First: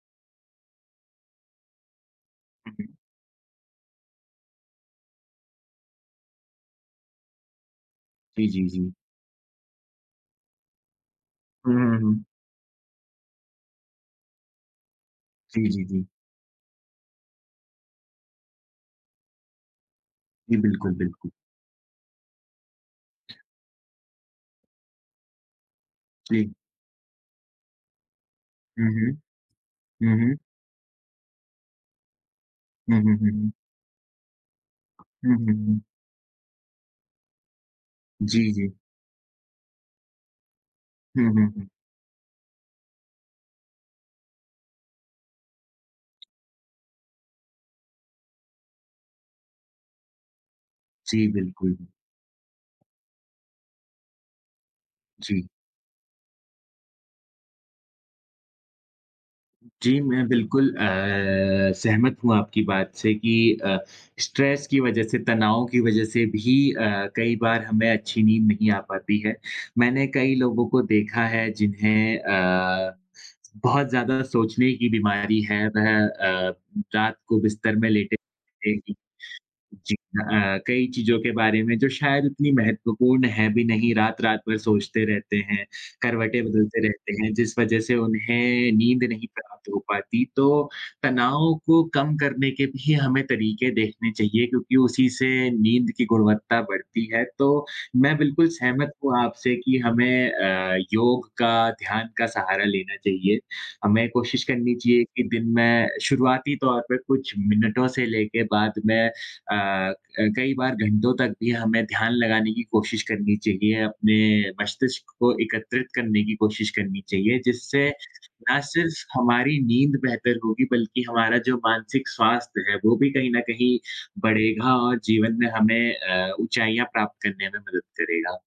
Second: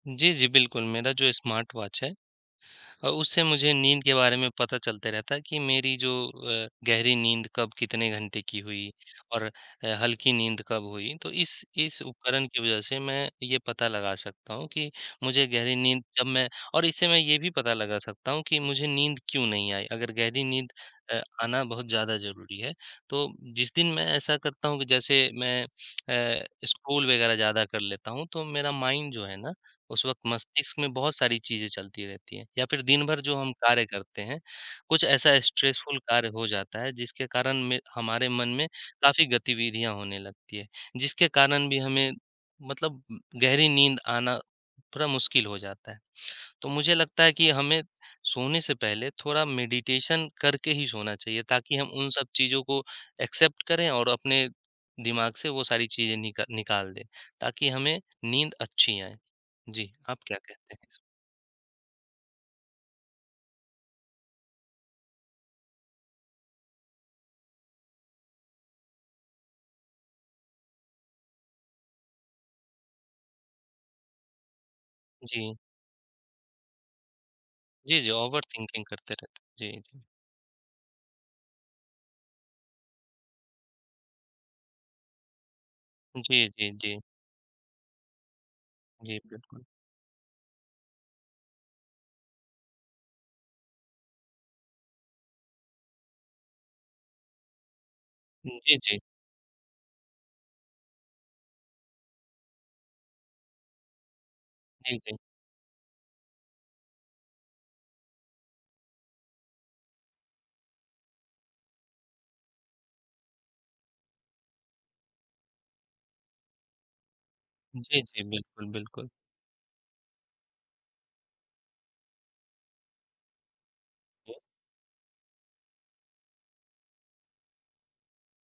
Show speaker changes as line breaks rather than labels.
जी, जी, बिल्कुल मेरा जो स्मार्ट वॉच है
हुँ, हुँ।
अ, उससे मुझे नींद के बारे में पता चलता रहता है कि मेरी जो अ, गहरी नींद कब कितने घंटे
जी,
की
जी,
हुई
जी।
और ह हल्की नींद कब हुई, तो इस
हुँ, हुँ,
इस
हुँ।
उपकरण की वजह से मैं ये पता लगा सकता हूँ कि मुझे
जी,
गहरी
जी,
नींद
जी।
जब मैं और इससे मैं ये भी पता लगा सकता हूँ कि मुझे नींद क्यों नहीं आई? अगर गहरी
जी,
नींद
बिल्कुल,
अ,
बिल्कुल।
आना बहुत ज़्यादा ज़रूरी है। तो जिस दिन मैं ऐसा करता हूँ कि जैसे मैं अ,
जी।
स्क्रॉल वगैरह ज़्यादा कर लेता हूँ, तो मेरा
हुँ,
माइंड
हुँ।
जो है ना उस वक़्त
हुँ, हुँ।
मस्तिष्क में बहुत सारी चीज़ें चलती रहती हैं। या फिर
हुँ,
दिन
हुँ,
भर
हुँ,
जो हम
हुँ।
कार्य करते हैं, कुछ
हुँ,
ऐसा
हुँ, हुँ।
स्ट्रेसफुल कार्य हो जाता है जिसके कारण में हमारे मन
जी,
में
जी।
काफ़ी गतिविधियाँ होने लगती हैं, जिसके
हुँ, हुँ,
कारण
हुँ।
भी हमें मतलब उम, गहरी नींद आना थोड़ा मुश्किल हो जाता है। तो मुझे लगता है कि हमें सोने से पहले थोड़ा मेडिटेशन करके ही सोना
जी,
चाहिए
बिल्कुल।
ताकि हम उन सब चीज़ों को एक्सेप्ट करें और अपने दिमाग
जी।
से वो सारी चीज़ें निका निकाल दें ताकि हमें नींद अच्छी आए। जी,
जी,
आप
मैं
क्या
बिल्कुल
कहते इसपे?
अ, सहमत हूँ आपकी बात से कि अ, स्ट्रेस की वजह से, तनाव की वजह से भी अ, कई बार हमें अच्छी नींद नहीं आ पाती है। मैंने कई लोगों को देखा है जिन्हें अ, बहुत ज़्यादा सोचने की बीमारी
जी।
है, वह अ, रात को बिस्तर में
जी, जी,
लेटे-लेटे
ओवरथिंकिंग
ही
करते रहते हैं। जी,
जी
जी।
अ अ, कई चीज़ों के बारे में जो शायद इतनी महत्वपूर्ण है भी नहीं, रात-रात भर सोचते रहते हैं, करवटें
जी, जी,
बदलते
जी।
रहते हैं जिस वजह से उन्हें नींद
जी,
नहीं
बिल्कुल।
प्राप्त हो पाती। तो तनाव को कम करने के भी हमें तरीके देखने चाहिए क्योंकि उसी से नींद की गुणवत्ता बढ़ती है, तो मैं बिल्कुल
हुँ, जी,
सहमत
जी।
हूँ आपसे कि हमें अ, योग का, ध्यान का सहारा लेना चाहिए। हमें कोशिश करनी
जी,
चाहिए
जी।
कि दिन में शुरुआती तौर पर कुछ मिनटों से लेके बाद में अ अ, कई बार घंटों तक भी हमें ध्यान लगाने की कोशिश करनी चाहिए, अपने मस्तिष्क को एकत्रित करने की कोशिश करनी चाहिए, जिससे
जी, जी,
ना
बिल्कुल,
सिर्फ
बिल्कुल।
हमारी नींद बेहतर होगी बल्कि हमारा जो मानसिक स्वास्थ्य है, वो भी कहीं न कहीं
[unintelligible]
बढ़ेगा और जीवन में हमें अ, ऊँचाइयाँ प्राप्त करने में मदद करेगा।